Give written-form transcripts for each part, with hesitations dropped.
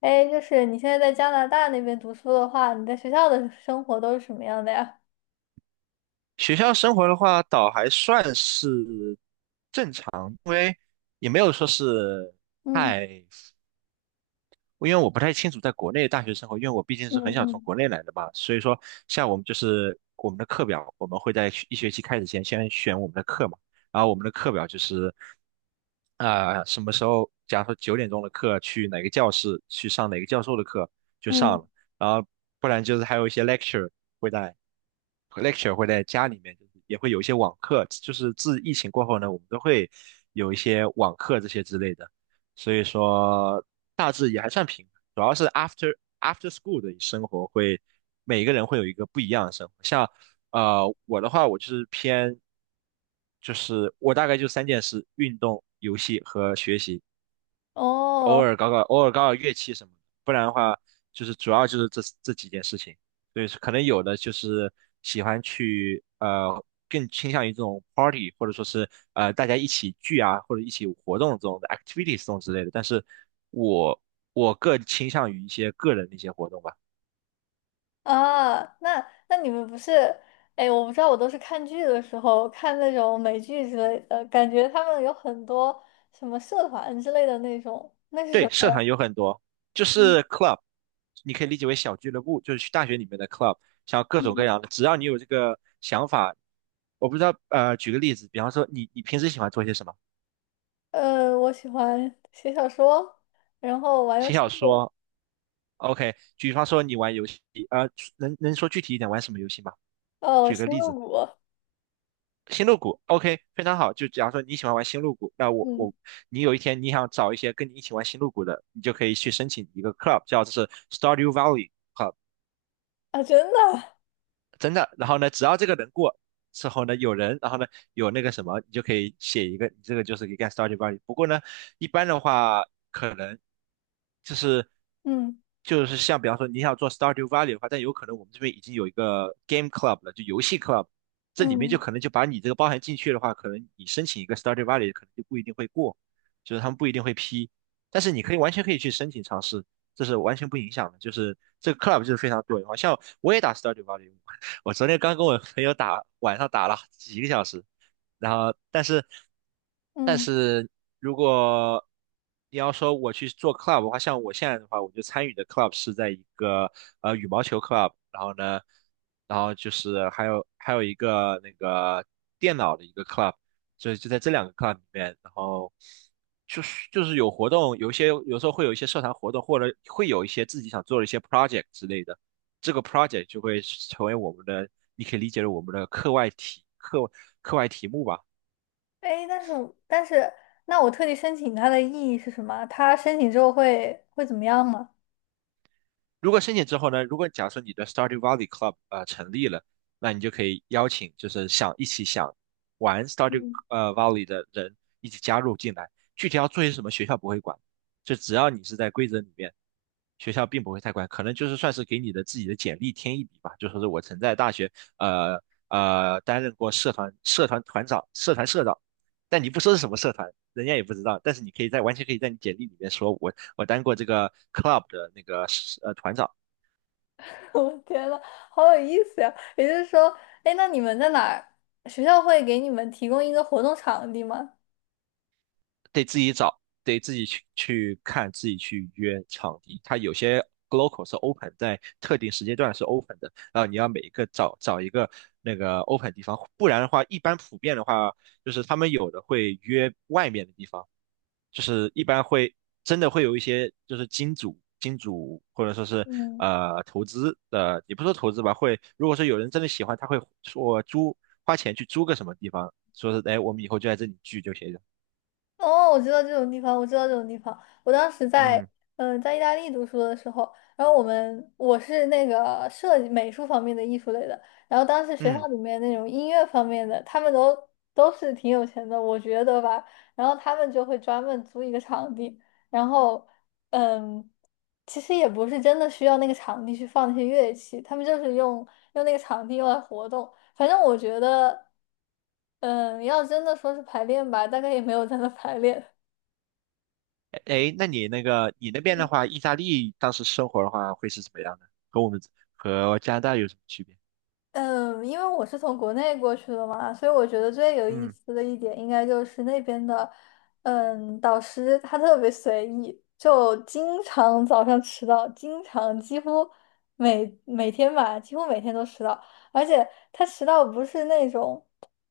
哎，就是你现在在加拿大那边读书的话，你在学校的生活都是什么样的呀？学校生活的话，倒还算是，也没有说是嗯太。因为我不太清楚在国内大学生活，因为我毕竟是很想从嗯国内来的嘛，所以说像我们就是我们的课表，我们会在学一学期开始前先选我们的课嘛，然后我们的课表就是啊、什么时候，假如说九点钟的课去哪个教室去上哪个教授的课就嗯，上嗯，了，然后不然就是还有一些 lecture 会在， lecture 会在家里面，就是也会有一些网课，就是自疫情过后呢，我们都会有一些网课这些之类的。所以说大致也还算平衡，主要是 after school 的生活会，每个人会有一个不一样的生活。像我的话，我就是偏，就是我大概就三件事：运动、游戏和学习。偶哦，尔搞搞乐器什么的，不然的话就是主要就是这几件事情。对，可能有的就是喜欢去更倾向于这种 party，或者说是大家一起聚啊，或者一起活动这种的 activities 这种之类的。但是我我更倾向于一些个人的一些活动吧。啊，那你们不是，哎，我不知道，我都是看剧的时候看那种美剧之类的，感觉他们有很多什么社团之类的那种，那是对，什么社呀团有很多，就嗯，是 club，你可以理解为小俱乐部，就是去大学里面的 club，像各种各嗯样的，只要你有这个想法，我不知道，举个例子，比方说你平时喜欢做些什么？我喜欢写小说，然后玩游写戏，小说，OK。比方说你玩游戏，呃，能说具体一点玩什么游戏吗？哦，举个星例露子，谷，星露谷，OK，非常好。就假如说你喜欢玩星露谷，那我嗯，我你有一天你想找一些跟你一起玩星露谷的，你就可以去申请一个 club，叫做是 Stardew Valley club。啊，真的，真的。然后呢，只要这个人过之后呢，有人，然后呢有那个什么，你就可以写一个，你这个就是一个 study value。不过呢，一般的话可能就是嗯像比方说你想做 s t a r d e v a l u e 的话，但有可能我们这边已经有一个 Game Club 了，就游戏 Club,这里面就嗯可能就把你这个包含进去的话，可能你申请一个 s t a r d e v a l u e 可能就不一定会过，就是他们不一定会批，但是你可以完全可以去申请尝试。这是完全不影响的，就是这个 club 就是非常多元化。像我也打 Stardew v a l u e， 我昨天刚跟我朋友打，晚上打了几个小时，然后但嗯。是如果你要说我去做 club 的话，像我现在的话，我就参与的 club 是在一个羽毛球 club，然后呢，然后就是还有一个那个电脑的一个 club，所以就在这两个 club 里面，然后就是有活动，有一些有时候会有一些社团活动，或者会有一些自己想做的一些 project 之类的。这个 project 就会成为我们的，你可以理解为我们的课外题目吧。哎，但是，那我特地申请它的意义是什么？它申请之后会怎么样吗？如果申请之后呢，如果假设你的 s t u d y Valley Club 成立了，那你就可以邀请就是想一起想玩 s t u d y 嗯，Valley 的人一起加入进来。具体要做些什么，学校不会管，就只要你是在规则里面，学校并不会太管，可能就是算是给你的自己的简历添一笔吧，就说是我曾在大学担任过社团团长、社团社长，但你不说是什么社团，人家也不知道，但是你可以在完全可以在你简历里面说我当过这个 club 的那个团长，我天呐，好有意思呀！也就是说，哎，那你们在哪儿？学校会给你们提供一个活动场地吗？得自己找，得自己去看，自己去约场地。它有些 local 是 open，在特定时间段是 open 的，然后你要每一个找一个那个 open 地方，不然的话，一般普遍的话，就是他们有的会约外面的地方。就是一般会真的会有一些就是金主或者说是嗯。投资的，也不说投资吧，会如果说有人真的喜欢，他会说租，花钱去租个什么地方，说是哎，我们以后就在这里聚就行了。哦，我知道这种地方，我知道这种地方。我当时在，嗯，在意大利读书的时候，然后我是那个设计美术方面的艺术类的，然后当时学校嗯，里面那种音乐方面的，他们都是挺有钱的，我觉得吧。然后他们就会专门租一个场地，然后，嗯，其实也不是真的需要那个场地去放那些乐器，他们就是用那个场地用来活动。反正我觉得，要真的说是排练吧，大概也没有在那排练，哎，诶，那你那个你那边的话，意大利当时生活的话会是怎么样的？和我们和加拿大有什么区别？嗯，因为我是从国内过去的嘛，所以我觉得最有意嗯，思的一点，应该就是那边的，导师他特别随意，就经常早上迟到，经常几乎每天吧，几乎每天都迟到，而且他迟到不是那种，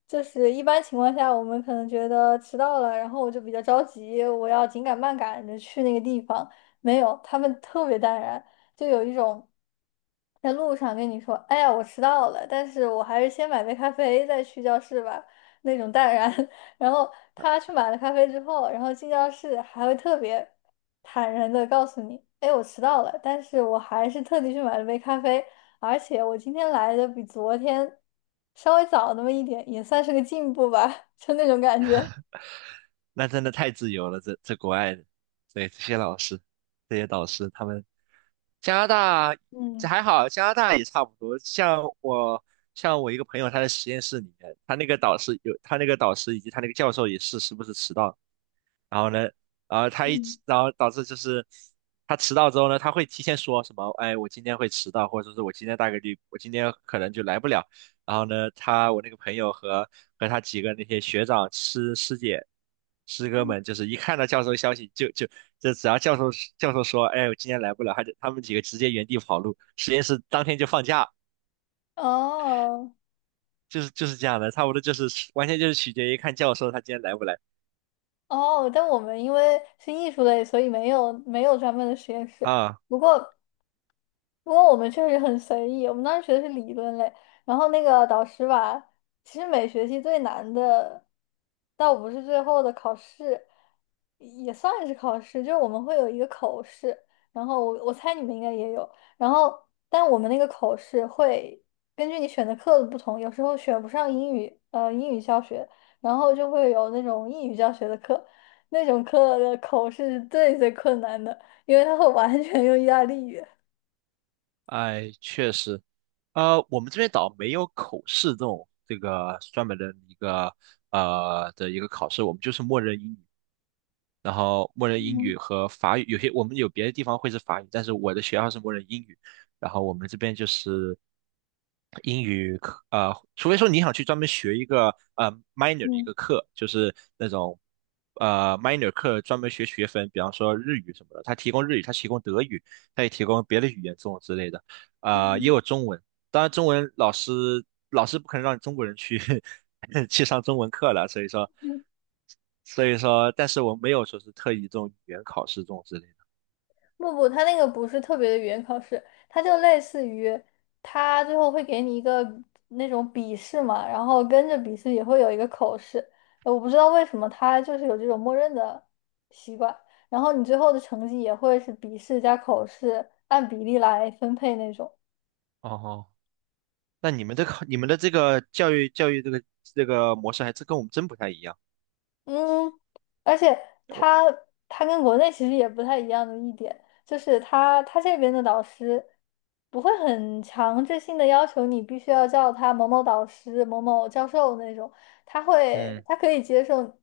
就是一般情况下我们可能觉得迟到了，然后我就比较着急，我要紧赶慢赶着去那个地方，没有，他们特别淡然。就有一种在路上跟你说：“哎呀，我迟到了，但是我还是先买杯咖啡再去教室吧。”那种淡然。然后他去买了咖啡之后，然后进教室还会特别坦然的告诉你：“哎，我迟到了，但是我还是特地去买了杯咖啡，而且我今天来的比昨天稍微早那么一点，也算是个进步吧。”就那种感觉。那真的太自由了，这这国外的，对这些老师，这些导师他们。加拿大这嗯还好，加拿大也差不多。像我，像我一个朋友，他在实验室里面，他那个导师有，他那个导师以及他那个教授也是时不时迟到，然后呢，然后他一嗯迟，然后导致就是他迟到之后呢，他会提前说什么，哎，我今天会迟到，或者说是我今天大概率，我今天可能就来不了。然后呢，我那个朋友和他几个那些学长、师姐、师哥嗯，们，就是一看到教授消息就，就只要教授说，哎，我今天来不了，他们几个直接原地跑路，实验室当天就放假，哦。就是这样的，差不多就是完全就是取决于看教授他今天来不来哦，但我们因为是艺术类，所以没有专门的实验室。啊。不过，不过，我们确实很随意，我们当时学的是理论类，然后那个导师吧，其实每学期最难的，倒不是最后的考试，也算是考试，就是我们会有一个口试，然后我猜你们应该也有，然后但我们那个口试会根据你选的课的不同，有时候选不上英语，英语教学，然后就会有那种英语教学的课，那种课的口试是最最困难的，因为它会完全用意大利语。哎，确实，呃，我们这边倒没有口试这种这个专门的一个一个考试，我们就是默认英语，然后默认英语嗯，和法语，有些我们有别的地方会是法语，但是我的学校是默认英语，然后我们这边就是英语课，除非说你想去专门学一个minor 的一嗯个课，就是那种minor 课专门学学分，比方说日语什么的，他提供日语，他提供德语，他也提供别的语言这种之类的，呃，也嗯有中文。当然，中文老师老师不可能让中国人去 去上中文课了，所以说，嗯，所以说，但是我没有说是特意这种语言考试这种之类的。不不，他那个不是特别的语言考试，他就类似于他最后会给你一个那种笔试嘛，然后跟着笔试也会有一个口试。我不知道为什么他就是有这种默认的习惯，然后你最后的成绩也会是笔试加口试按比例来分配那种。哦，那你们的这个教育这个模式还真跟我们真不太一样。嗯，而且我他他跟国内其实也不太一样的一点，就是他这边的导师不会很强制性的要求你必须要叫他某某导师、某某教授那种，嗯，他可以接受，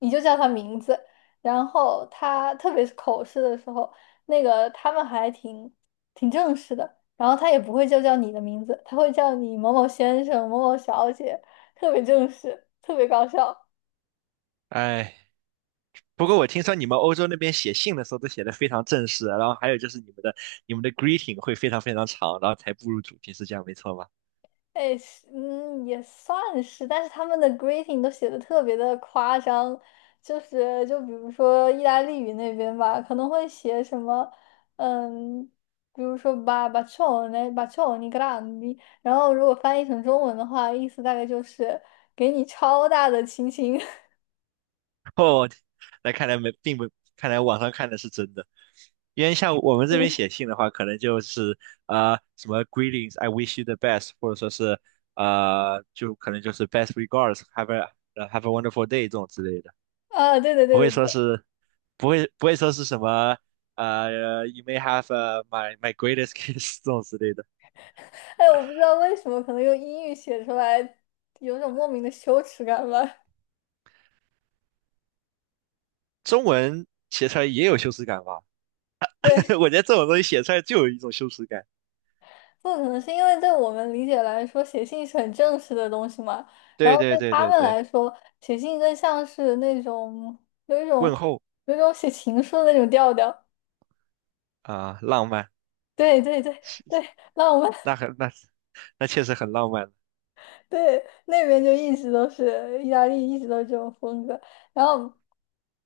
你就叫他名字。然后他特别是口试的时候，那个他们还挺正式的，然后他也不会就叫你的名字，他会叫你某某先生、某某小姐，特别正式，特别搞笑。哎，不过我听说你们欧洲那边写信的时候都写的非常正式，然后还有就是你们的 greeting 会非常非常长，然后才步入主题，是这样没错吧？哎，是嗯，也算是，但是他们的 greeting 都写的特别的夸张，就是就比如说意大利语那边吧，可能会写什么，嗯，比如说 bacione bacioni grandi，然后如果翻译成中文的话，意思大概就是给你超大的亲亲。哦，那看来没并不，看来网上看的是真的，因为像我们这边嗯，写信的话，可能就是什么 greetings，I wish you the best，或者说是可能就是 best regards， have a wonderful day 这种之类的。啊，对对对不对会对，说是，不会说是什么，呃，you may have u my greatest kiss 这种之类的。哎，我不知道为什么，可能用英语写出来有种莫名的羞耻感吧。中文写出来也有羞耻感吧？对。我觉得这种东西写出来就有一种羞耻感。不可能是因为对我们理解来说，写信是很正式的东西嘛，然对后对对对他对们对，来说，写信更像是那种有一问种候、写情书的那种调调。啊、浪漫，对对对对，那我们 那很那那确实很浪漫，对那边就一直都是意大利，一直都是这种风格。然后，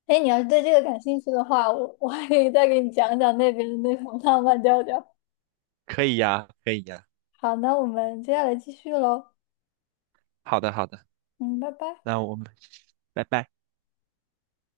哎，你要是对这个感兴趣的话，我 我还可以再给你讲讲那边的那种浪漫调调。可以呀，可以呀。好，那我们接下来继续喽。好的好的，嗯，拜拜。那我们拜拜。